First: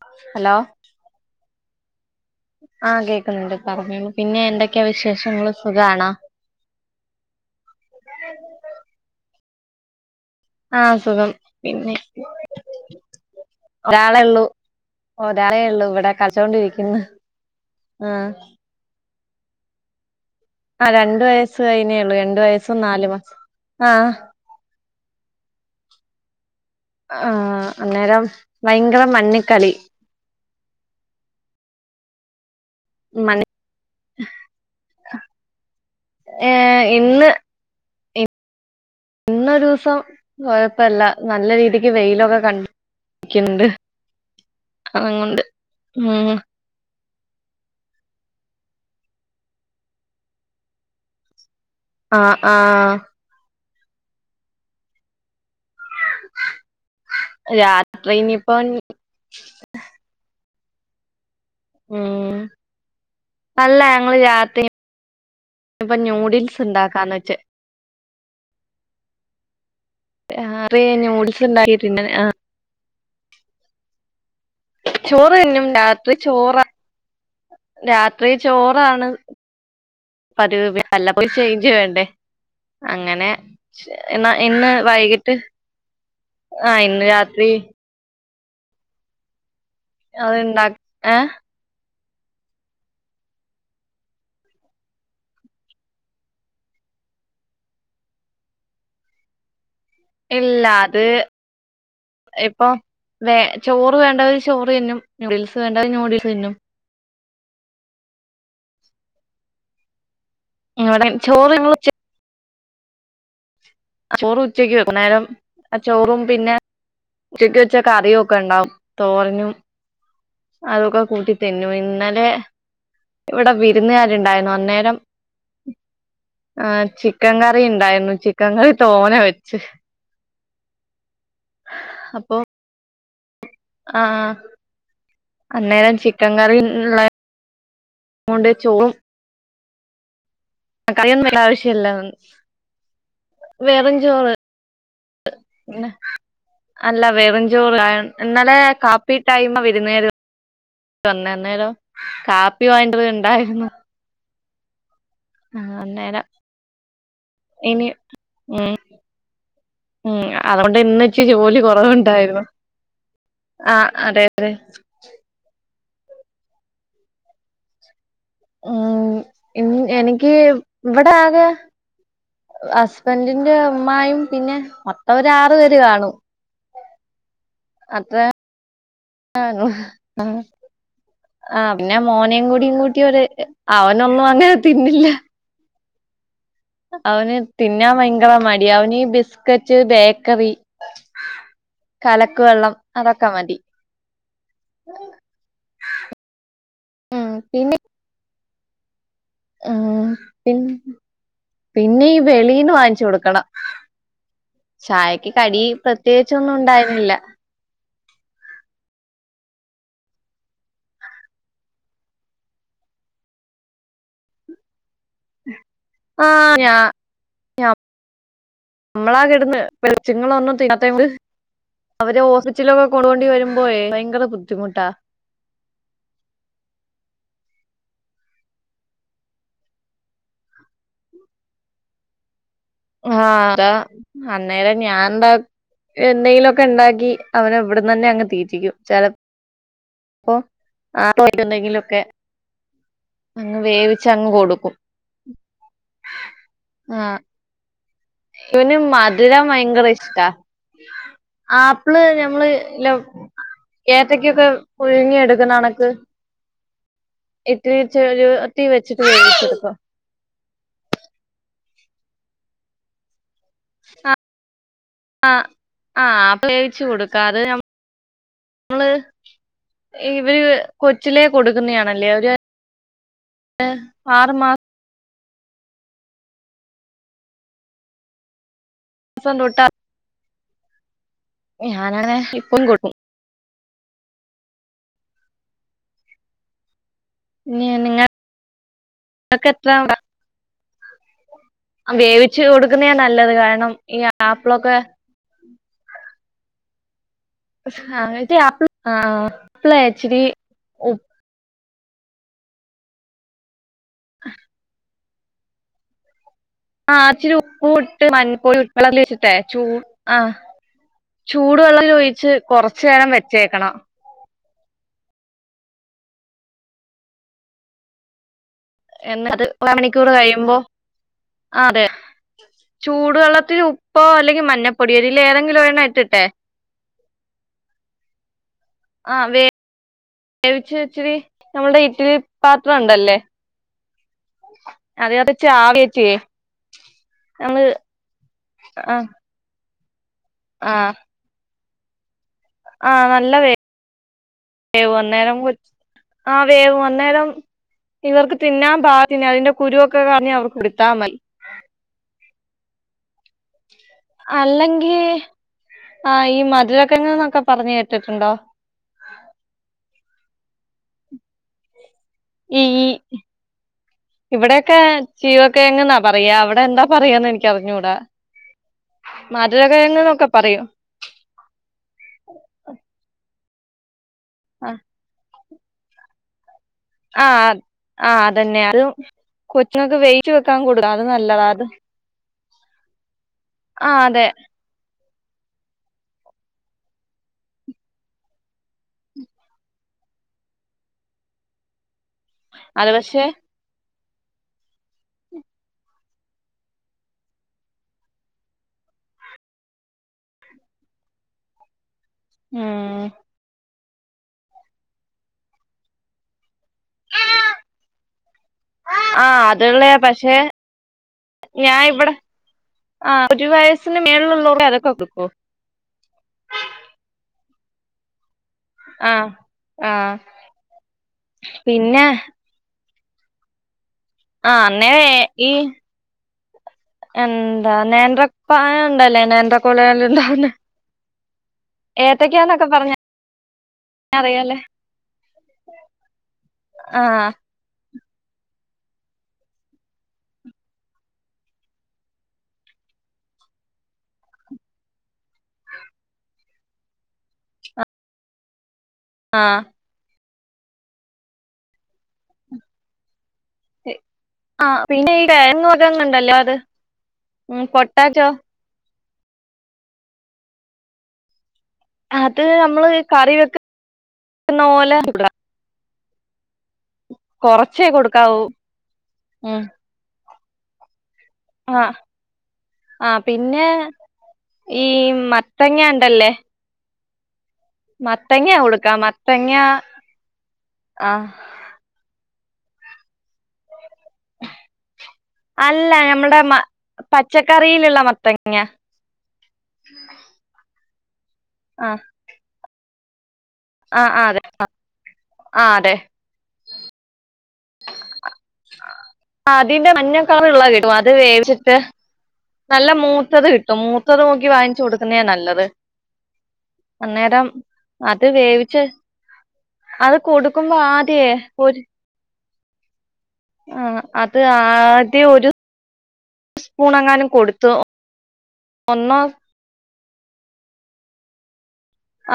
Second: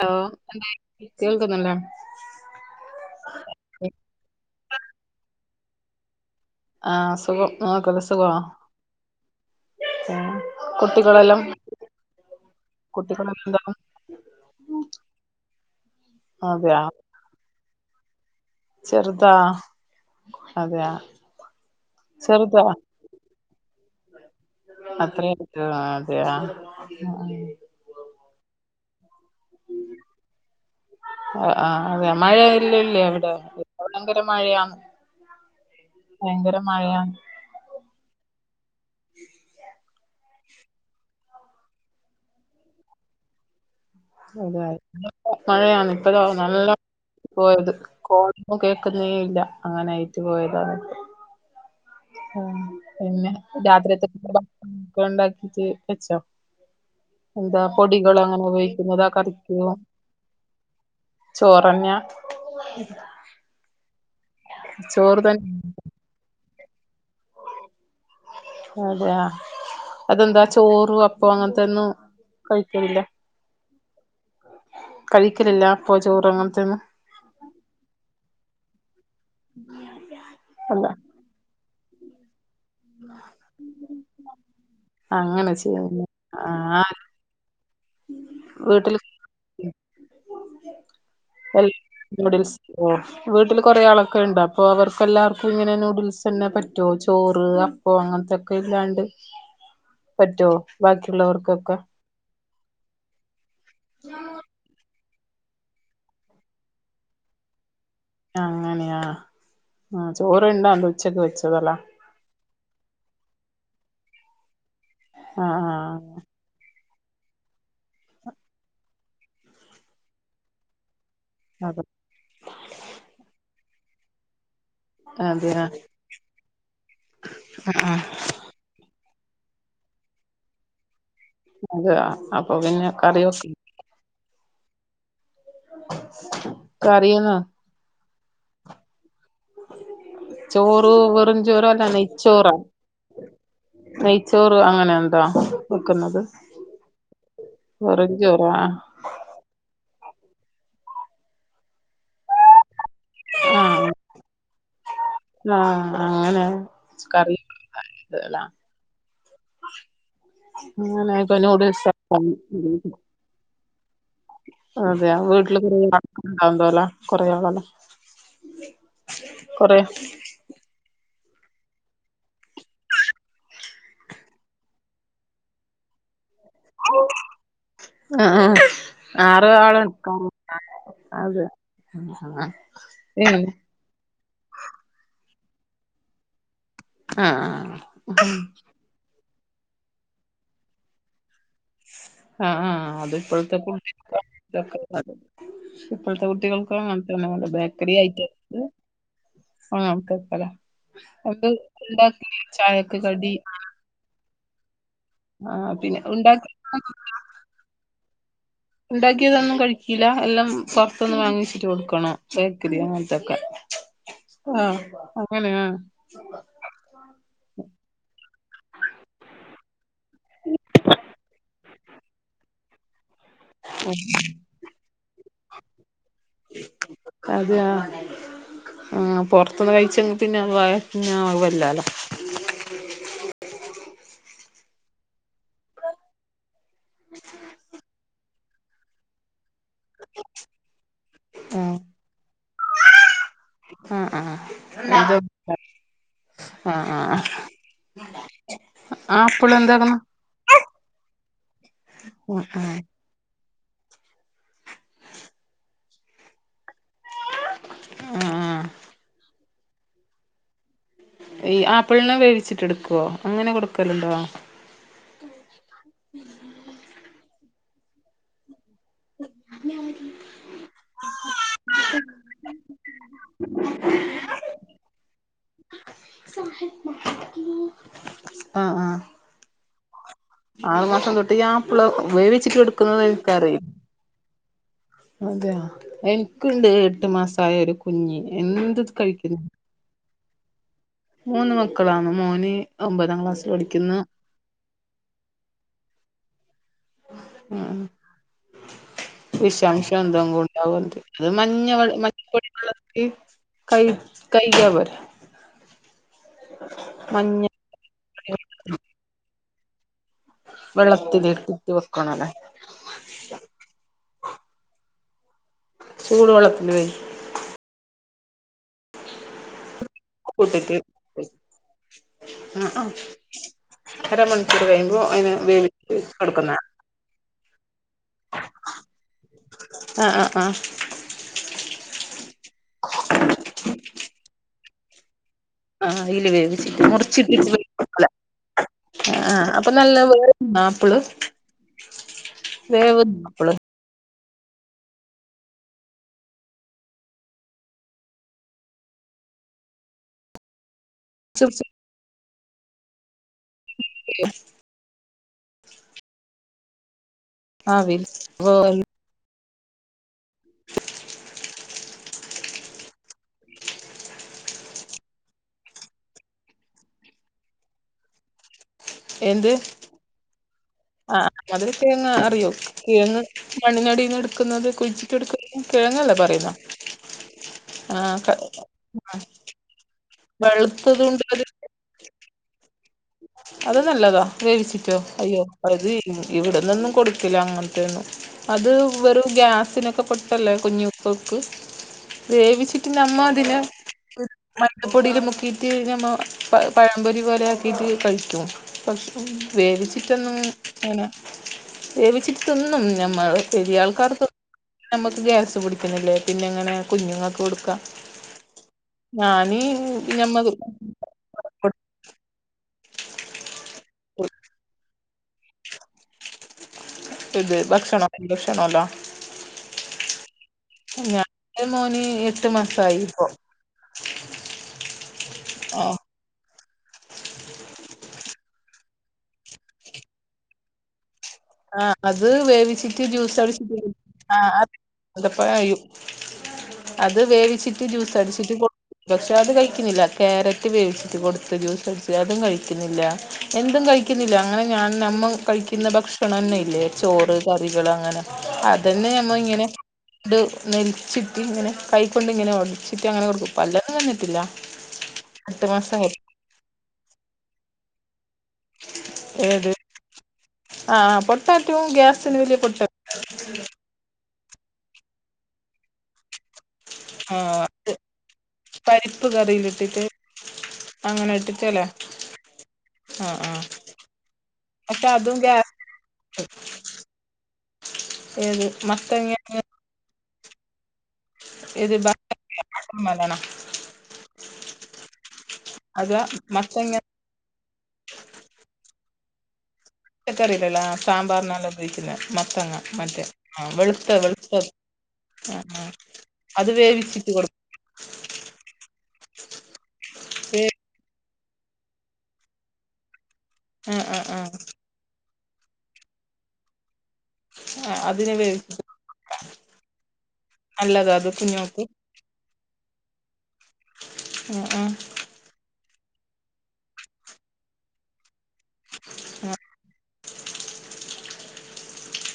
Law hello കേൾക്കുന്നില്ലേ? ആഹ് കേക്ക്ന്ന്ണ്ട് പറഞ്ഞു പിന്നേ എന്തെക്ക്യാ വിശേഷങ്ങള് സുഖാണോ ആഹ് സുഖം മോൾക്കാെക്കെ സുഖാണാ ആഹ് സുഖം പിന്നെ കുട്ടികളെല്ലാം എന്താ ഒരാളെള്ളു ഒരാളെള്ളു ഇവ്ടെ അതെയാ കൾച്ചോണ്ടിരിക്ക്ന്ന് ആഹ് ചെറ്താ ആഹ് രണ്ട് വയസ്സ് കയിനേള്ളു രണ്ട് ചെറുതാ വയസ്സും നാല് മാസും ആഹ് അത്രേ ആയിട്ടാെള്ളു ആഹ് അതേ ആഹ് അഹ് ആഹ് അന്നേരം ഭയ്ങ്കര മണ്ണിൽ കളി ആഹ് ആഹ് അതെയാ മഴെ ഇല്ല്യല്ല്യാ ഇവെട മണ് ഭയങ്കെര മഴയാന്ന് ഭയങ്കര ഏഹ് മഴയാന്ന് ഇന്ന് ഇന്നൊരൂസം കൊഴപ്പല്ല നല്ല രീതിക്ക് വെയ്ലൊക്കെ കണ്ട് ക്ക്യ്ണ്ട് [unintelligible] മഴയാന്ന് ഇപ്പഴോ ഉം നല്ല പോയെത് കോളാെന്നും കേക്ക്ന്നേ ഇല്ല ആഹ് നയ്റ്റ് പോയതാരന്റ് ആഹ് പിന്നെ രാത്രിയെത്തെ [unintelligible] ക്കൊണ്ടാക്കിറ്റ് വെച്ചോ എന്താ രാത്രി പൊടികള് അങ്ങെനെ പോയ് ഇനിയിപ്പം ന്താ കറിക്ക് [unintelligible] ചോറെന്ന്യാ ഉം അല്ല ഞങ്ങള് രാത്രി ചോറ് തൻ ഇപ്പം ന്യൂഡിൽസ് ഇണ്ടാക്കാന്ന് വെച്ച് അതെയാ അതെന്താ രാത്രി ചോറും അപ്പം ന്യൂഡിൽസ് അങ്ങൻത്തെ ഒന്നും ഉണ്ടാക്കിയിട്ടുണ്ട് കഴിക്ക്യൂലേ ചോറ് കഴിക്കലില്ല തിന്നും അപ്പോ രാത്രി ചോറ് ചോറ അങ്ങനത്തൊന്നും രാത്രി ചോറാണ് പതിവ് അല്ല പിന്നെ വല്ല പ്പോയും ചെയ്ഞ്ച് വേണ്ടേ അങ്ങെനെ ഇന്ന് ഇന്ന് വൈകിട്ട് അങ്ങനെ ചെയ്യുന്നു ആഹ് ഇന്ന് രാത്രി വീട്ട്ൽ അത്ണ്ടാ ഏഹ് ൽ നൂഡിൽസ് ഉം വീട്ടില് കൊറെ ആളൊക്കെ ണ്ടൊ അപ്പൊ അവർക്ക് എല്ലാർക്കും ഇങ്ങനെ നൂഡിൽസ് എന്നെ പറ്റുഓ ചോറ് അപ് ഓഹ് അങ്ങനത്തൊക്കെ ഇല്ലാണ്ട് പറ്റോ ഇല്ല അത് ബാക്കിയുള്ളവർക്കൊക്കെ? ഇപ്പൊ വേ ചോറ് വേണ്ടവര് ചോറ് തിന്നും നൂഡിൽസ് വേണ്ടവര് നൂഡിൽ തിന്നും അങ്ങനെയാ ആഹ് ചോറുണ്ടാണ്ട് ഇവിടെ ഉച്ചക്ക് ചോറ് ഞങ്ങൾ വെച്ചതല്ലെ ഉച്ച ചോറ് ഉച്ചയ്ക്ക് വെക്കും ന്നേരം ആഹ് ആ ചോറും ആഹ് പിന്നെ ച്ചക്ക്‌ വെച്ച കറിയും ഒക്കെ ണ്ടാവും തോരനും അതൊക്കെ കൂട്ടി തിന്നു അതെ ഇന്നലെ ഇവിടെ വിരുന്നുകാരുണ്ടായിരുന്നു അന്നേരം അതെയ ആഹ് ചിക്കൻ കറി ഉണ്ടായിരുന്നു ചിക്കൻ കറി തോന വച്ച് അതെയാ അപ്പൊ പിന്നെ കറി- ആഹ് അന്നേരം ചിക്കൻ കറിള്ളെ കറിയെന്ന് ഓണ്ട്ച്ചോ ചോറ് കറിന്ന് വെറും ചോറോ അല്ല വെക്കണ്ടാശ്യല്ലന്ന് നെയ്ച്ചോറോ വെറുഞ്ചോറ് നെയ്ച്ചോറ് അങ്ങനെ എന്താ ന്നെ വെക്കുന്നത് അല്ല വെറുഞ്ചോറ് വെറും ചോറോ എന്നലേ പ്പി ടൈമ വിരുന്നകാര് വന്നേന്നേരം കാപ്പി വങ്ങണ്ടത് ഇണ്ടായിരുന്നു ആഹ് ആഹ് അന്നേരം കറി ഇനി അല്ല ഉം ഉം അതോണ്ട് ഇന്ന് അങ്ങനെ ഇച്ചി ഇപ്പൊ ജോലി കൊ നൂഡിൽസ് റവുണ്ടായിരുന്നു ആഹ് അതെ അതെ അതയ വീട്ടില് [unintelligible] കൊറേ ആളല്ലെ ഉം ഇ എനിക്ക് ഇവിടെ ആകെ ഹസ്ബൻഡിന്റെ ഉമ്മായും പിന്നെ മൊ ത്തവൊരു ആറു പേര് കാണും ആഹ് ആഹ് ആറ് കാണും ആള് ആഹ് അതെ ആഹ് പിന്നെ മോനേം ആഹ് കൂടിയും കൂട്ടിയോര് പിന്നെ അവനൊന്നും അങ്ങന തിന്നില്ല അവന് ആഹ് തിന്നാൻ ഭയങ്കര മടിയ അവനീ ബിസ്കറ്റ് ബേക്കറി കലക്ക് ആഹ് വെള്ളം ആഹ് അതൊക്കെ അതിപ്പഴത്തെ മതി കുട്ട്യക്കൊക്കെ [inaudible] ഇപ്പോഴത്തെ കുട്ടികൾക്ക് ഉം അങ്ങനത്തെന്ന വേണ്ടു പിന്നെ ബേക്കറി ഐറ്റംസ് ഉം പിന്നെ എന്ത് പിന്നെ ഈ ഉണ്ടാക്കി വെളീന്ന് ചായക്ക് വാങ്ങിച്ചു കടി കൊടുക്കണം ചായക്ക് കടി ആഹ് പിന്നെ ഉണ്ടാക്കി പ്രത്യേകിച്ചൊന്നും ഉണ്ടായിരുന്നില്ല ണ്ടാക്കിയതൊന്നും കഴിക്കില്ല എല്ലാം പുറത്തൊന്ന് വാങ്ങിച്ചിട്ട് കൊടുക്കണം ബേക്കറി അങ്ങനത്തൊക്കെ ആഹ് അങ്ങനെയ [unintelligible] [unintelligible] പോയ ഭയങ്കര ബുദ്ധിമുട്ടാ അതെ ആഹ് ആഹ് പൊറത്തൂന്ന് കഴിച്ചങ് പിന്നെ വയറിന് ആവല്ലോ ആഹ് അതാ അന്നേരം ഞാന്താ എന്തെങ്കിലൊക്കെ ണ്ടാക്കി അവനെ ഇവിടന്ന് തന്നെ അങ്ങ് തീറ്റിക്കും ആഹ് [unintelligible] അങ്ങ് വേവിച്ച് ആഹ് അങ്ങ് കൊടുക്കും ആഹ് ആഹ് ആ ആഹ് ആഹ് ഇവന് മധുരം ഭയങ്കര ഇഷ്ടാ ആപ്പിള് ഞമ്മള് ആഹ് ആഹ് ലോ കേരറ്റക്കക്കെ പുഴുങ്ങി എടുക്കുന്നണക്ക് ആ ആ [unintelligible] ഈ ആപ്പിൾനെ വേവിച്ചിട്ട് എടുക്കോ അങ്ങനെ കൊടുക്കലുണ്ടോ ആഹ് ആഹ് വേവിച്ച് കൊടുക്കാം അത് ന ങ്ങള് ഇവര് കൊച്ചിലേ കൊടുക്കുന്നയാണല്ലേ ഒര് എഹ് ആറ് മാ [inaudible] ആഹ് ആഹ് [unintelligible] ആറു മാസം തൊട്ട് ഈ ആപ്പിള് ഞാനാണെ വേവിച്ചിട്ട് ഇപ്പം കൊടുക്കും എടുക്കുന്നത് എനിക്കാറിം അതെയ എനിക്കുണ്ട് എട്ട് മാസായ ഒരു കുഞ് എന്ത് കഴിക്കു [unintelligible] മക്കളാണ് വേവിച്ചു മോന് കൊടുക്കുന്നയ ഒമ്പതാം നല്ലത് ക്ലാസ്സിൽ കാരണം ഈ പഠിക്കുന്നു ആപ്പിളൊക്കെ [inaudible] [unintelligible] അഓൽത് ഉപ്പ് മഞ്ഞ [unintelligible] കയ്ക്യാ പോരെ ആഹ് ഇച്ചിരി മഞ്ഞ ഉപ്പുട്ട് [unintelligible] ആഹ് വെള്ളത്തിലിട്ടിട്ട് ചൂടുവെള്ളം വെക്കണല്ലേ ഒഴിച്ച് കൊറച്ചേരം വെച്ചേക്കണം ചൂട് വെള്ളത്തില് എന്ന അത് ഒര മണിക്കൂർ കഴിയുമ്പോ കൂട്ടിട്ട് ആതെ ആ ആ ചൂടുവെള്ളത്തില് ഉപ്പോ അല്ലെങ്കില് അരമണിക്കൂർ കഴിയുമ്പോ മഞ്ഞപ്പൊടിയോ ഇതില് അതിന് ഏതെങ്കിലും വേവി ഒരെണ്ണം ഇട്ടിട്ടെ [inaudible] കൊടുക്കുന്ന ആഹ് ആഹ് ആഹ് ഇച്ചിരി ഇച്ചിരി നമ്മുടെ ഇറ്റലി പാത്രം ഉണ്ടല്ലേ ആഹ് അയില് വേവിച്ചിട്ട് മുറിച്ചിട്ടിട്ട് [unintelligible] [unintelligible] ആഹ് ആപ്പ്ള് [unintelligible] ഇവർക്ക് തിന്നാൻ പാകത്തിന് അതിന്റെ കുരു ഒക്കെ കളഞ്ഞ് അവർക്കൊടുത്താ മതി [inaudible] അല്ലെങ്കി ആഹ് ഈ മധുരകിഴങ്ങ്കളൊക്കെ [unintelligible] ഈ ഈ ഇവിടെയൊക്കെ ചീവക്കിഴങ്ങ് ന്നാ പറയാ അവിടെ എന്താ പറയന്ന് എനിക്ക് അറിഞ്ഞൂടാ എന്ത് മധുരകിഴങ്ങ്ന്നൊക്കെ പറയൊ ആഹ് മധുരകിഴങ്ങ് അറിയോ കിഴങ്ങ് മണ്ണിനടീന്ന് ഇട്ക്കുന്നത് ആഹ് കുഴിച് ഇട്ക്ക് കിഴങ്ങല്ലേ പറ്യ്ന്നേ ആഹ് ആഹ് അതന്നെയാ [unintelligible] കൊച്ചിനൊക്കെ വെയിറ്റ് വെക്കാൻ കൊടുക്ക അത് നല്ലതാ അത് അത് ആഹ് നല്ലതാ അതെ വേവിച്ചിട്ടോ അയ്യോ അത് ഇവിടുന്നൊന്നും കൊടുക്കില്ല അങ്ങ്ത്തെന്നും അത് വെറും ഗ്യാസിനൊക്കെ പൊട്ടല്ലേ കുഞ്ഞു ങ്ങക്ക് അത് വേവിച്ചിട്ടിന് അമ്മ പക്ഷെ അതിനാ മഞപോടീല് മുക്കീട്ട് നമ്മ പഴംപൊരി പോലെ ആക്കിട്ട് കഴിക്കും പക്ഷ വേവിച്ചിട്ടൊന്നും അങ്ങനെ വേവിച്ചിട്ടൊന്നും ഉം നമ്മ വലിയ ആൾക്കാർക്ക് നമുക്ക് ഗ്യാസ് പിടിക്കുന്നില്ലേ പിന്നെ എങ്ങനെയാ കുഞ്ഞുങ്ങക്ക് കൊടുക്ക ആഹ് ഞാനീ അതുള്ളയാ പക്ഷെ ഞമ്മ ഞാൻ ഇവിടെ ആഹ് ഒരു വയസ്സിന് മേളിലുള്ളവർക്കെ അതൊക്കെ കൊടുക്കു ഇത് ഭക്ഷണം [unintelligible] ക്കണല്ലോ ആഹ് ആഹ് ഞാൻ ഇന്റെ മോന് പിന്നെ എട്ടു മാസായിപ്പോ ആഹ് അന്നേരം ഈ ആഹ് എന്താ നേന്ത്രപഴം ഇണ്ടല്ലേ നേന്തക്കൊലയിൽ ഇണ്ടാവുന്നേ ആഹ് അത് പറഞ്ഞ വേവിച്ചിട്ട് ജ്യൂസ് അടിച്ചിട്ട് ആ അറിയാലേ അപ്പ അത് ആഹ് വേവിച്ചിട്ട് ജ്യൂസ് അടിച്ചിട്ട് കൊട് പക്ഷെ അത് കഴിക്കുന്നില്ല ക്യാരറ്റ് വേവിച്ചിട്ട് കൊടുത്ത ജ്യൂസ് അടിച്ച് അതും കഴിക്കുന്നില്ല എന്തും കഴിക്കുന്നില്ല അങ്ങനെ ഞാൻ നമ്മൾ കഴിക്കുന്ന ഭക്ഷ ണന്നെ ഇല്ലേ ചോറ് കറികൾ അങ്ങനെ അതന്നെ നമ്മ ആഹ് ഇങ്ങനെ ഇ നെലിച്ചിട്ടി ഇങ്ങനെ കൈ കൊണ്ട് ഇങ്ങനെ ഒടിച്ചിട്ടിങ്ങനെ കൊടുക്കും പല്ലൊന്നും വന്നിട്ടില്ല ആഹ് പിന്നെ ഈ എട്ട് മാസായി കിഴങ്ങതന്നുണ്ടല്ലോ അത് ഉം പൊട്ടറ്റോ ഏത് ആഹ് പൊ പറ്റുവ ങ്കെ അത് നമ്മള് കറി വെക്കുന്ന പോലെ കൊടു കൊറച്ചേ ആഹ് കൊടുക്കാവൂ പരിപ്പ് ഉം കറിയില ഇട്ടിട്ട് അങ്ങനെ ഇട്ടിട്ട് ആഹ് ആഹ് പിന്നെ ഈ പക്ഷെ അതും ഗ്യാസ് മത്തങ്ങ ഉണ്ടല്ലേ മത്തങ്ങ കൊടുക്കാം മത്തങ്ങ ആഹ് ഏത് ബത്തക്ക മലണം അല്ല അതാ ഞമ്മുടെ മ മത്തങ്ങ പച്ചക്കറിയിലുള്ള മത്തങ്ങ പച്ചക്കറില്ല്ല്ലേ സാമ്പാറിനല്ലൊ ആഹ് ഉപയോഗിക്കുന്ന മത്തങ്ങ മറ്റേ ആഹ് വെളുത്ത ആഹ് അതെ വെളുത്ത ആഹ് അത് വേവിച്ചിട്ട് കൊടുക്കും ആഹ് അതിന്റെ മഞ്ഞക്കളറുള്ളെ കിട്ടും അത് വേവിച്ചിട്ട് നല്ല മൂത്തത് കിട്ടും ആഹ് മൂത്തത് ആഹ് നോക്കി ആഹ് വാങ്ങിച്ചു കൊടുക്കുന്നാ നല്ലത് അന്ന രം ആഹ് അത് അതിന് വേവിച്ച് വേവിച്ചിട്ട് അത് കൊടുക്കുമ്പോ നല്ലതാ ആദ്യേ അത് ഒരു കുഞ്ഞോൾക്ക് ആഹ് അത് ആഹ് ആഹ് ആദ്യ ഒരു സ്പൂൺങ്ങാനും കൊടുത്തു ഒന്നോ ആഹ്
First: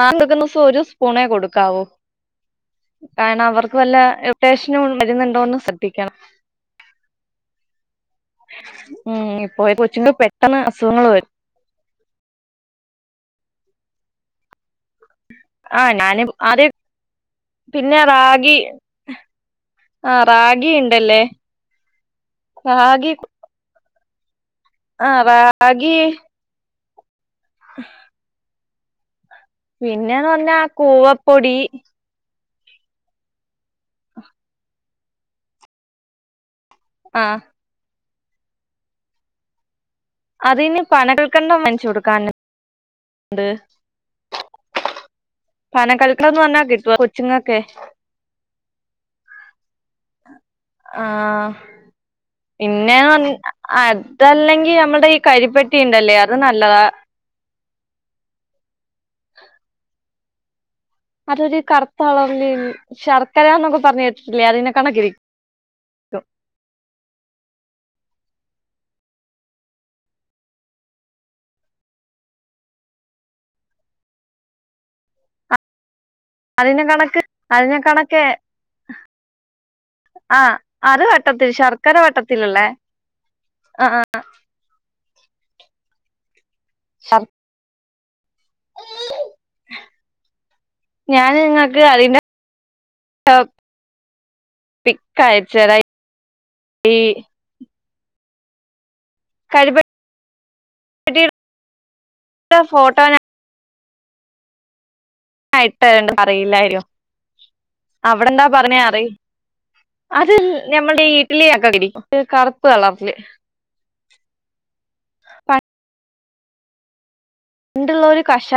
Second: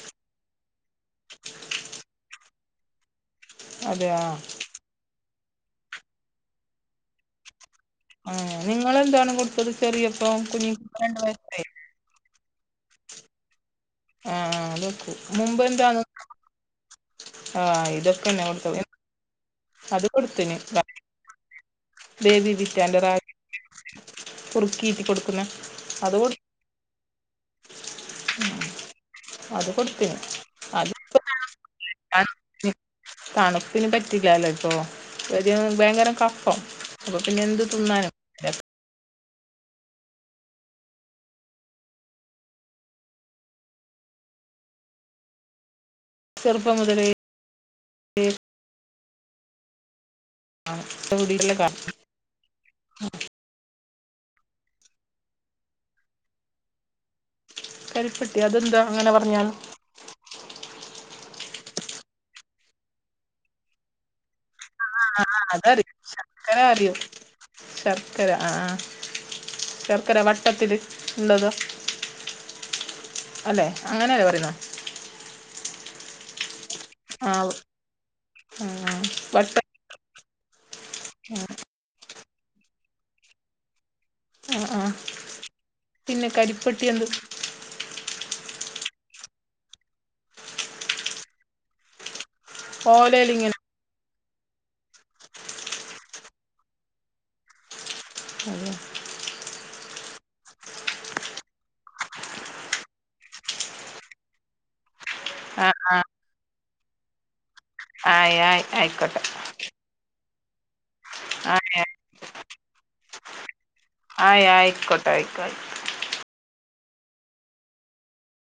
ആദ്യത്ത ദിവസം ഒരു സ്പൂണേ കൊടുക്കാവൂ കാരണം അവർക്ക് വല്ല അതെയാ ഇറിട്ടേശൻ വരുന്നുണ്ടോന്ന് ശ്രദ്ധിക്കണം ആഹ് ഉം നിങ്ങളെന്താണ് ഇപ്പോ കൊടുത്തത് കൊച്ചുന് ചെറിയപ്പം പെട്ടെന്ന് കുഞ്ഞിക്ക് അസുഖങ്ങൾ രണ്ട് വരും വയസ്സായി ആഹ് ആഹ് അഹ് വക്കൂ ആഹ് ഞാന് ആദ്യ ആഹ് പിന്നെ ഇതൊക്കെന്നെ റാഗി കൊടുത്ത ആഹ് റാഗി ഇണ്ടല്ലേ ദേവി റാഗി വിറ്റാറഗി കുറുക്കിട്ടി ആഹ് കൊടുക്കുന്ന അത് കൊടു ഉ അത് കൊടുത്തിന് പിന്നെന്ന് പറഞ്ഞാ കൂവപ്പൊടി തണുപ്പന് പറ്റിലാലോ ഇപ്പൊ ഒരു ഭയങ്കര കഫം അപ്പൊ ആഹ് പിന്നെ എന്ത് തിന്നാനും അത് ന് പനകൾക്കണ്ടം വാങ്ങിച്ച് കൊടുക്കാന് ണ്ട് പന കൽക്കണ്ടംന്ന് പറഞ്ഞാ ചെറുപ്പം കിട്ടും മുതലേ കൊച്ചിങ്ങക്കെ ആഹ് കൂടിയുള്ള കാ പിന്നെ അതല്ലെങ്കി നമ്മടെ ഈ കരിപ്പെട്ടിണ്ടല്ലേ അത് നല്ലതാ. കരിപ്പെട്ടി അതെന്താ അങ്ങനെ പറഞ്ഞാല്? അതൊരു കറുത്തളറില് ശർക്കരാന്നൊക്കെ പറഞ്ഞ കേട്ടിട്ടില്ലേ അതിനെ കണക്കിരിക്കും ആഹ് അഹ് അതറിയും ശർക്കര അറിയും ശർക്കര അഹ് ആഹ് ശർക്കര വട്ടത്തില് ഇള്ളത് അല്ലെ അങ്ങനെയല്ലേ പറയുന്നേ? അതിന്നെ കണക്ക് ആഹ് അതിനേ കണക്കേ ആഹ് വട്ട ആഹ് അത് വട്ടത്തിൽ ശർക്കര വട്ടത്തിലിള്ളേ അഹ് ആഹ് ആഹ് ആഹ് പിന്നെ കരിപ്പെട്ടി എന്ത് സാ ഞാനിങ്ങക്ക് അതിന്റെ ഓലേലിങ്ങനെ പിക്കയച്ചരാ ഈ അതെ കരി പ്പെ ട്ടീടെ ഫോട്ടോ ഞാ ആഹ് ഇട്ട്ണ്ട് അറിയില്ലാരും ആയി അവിടെന്താ ആയി പറഞ്ഞെ അറി ആയിക്കോട്ടെ അത്ൽ ഞമ്മൾടെഈ ആയി ഇഡ്ലിയൊക്കെ ആയി ടിക്കും ഒരുകറുപ്പ് കളറില്- ആയി ആയിക്കോട്ടെ ആയിക്കോഅയ് പണ്ടുള്ളോര് കഷാ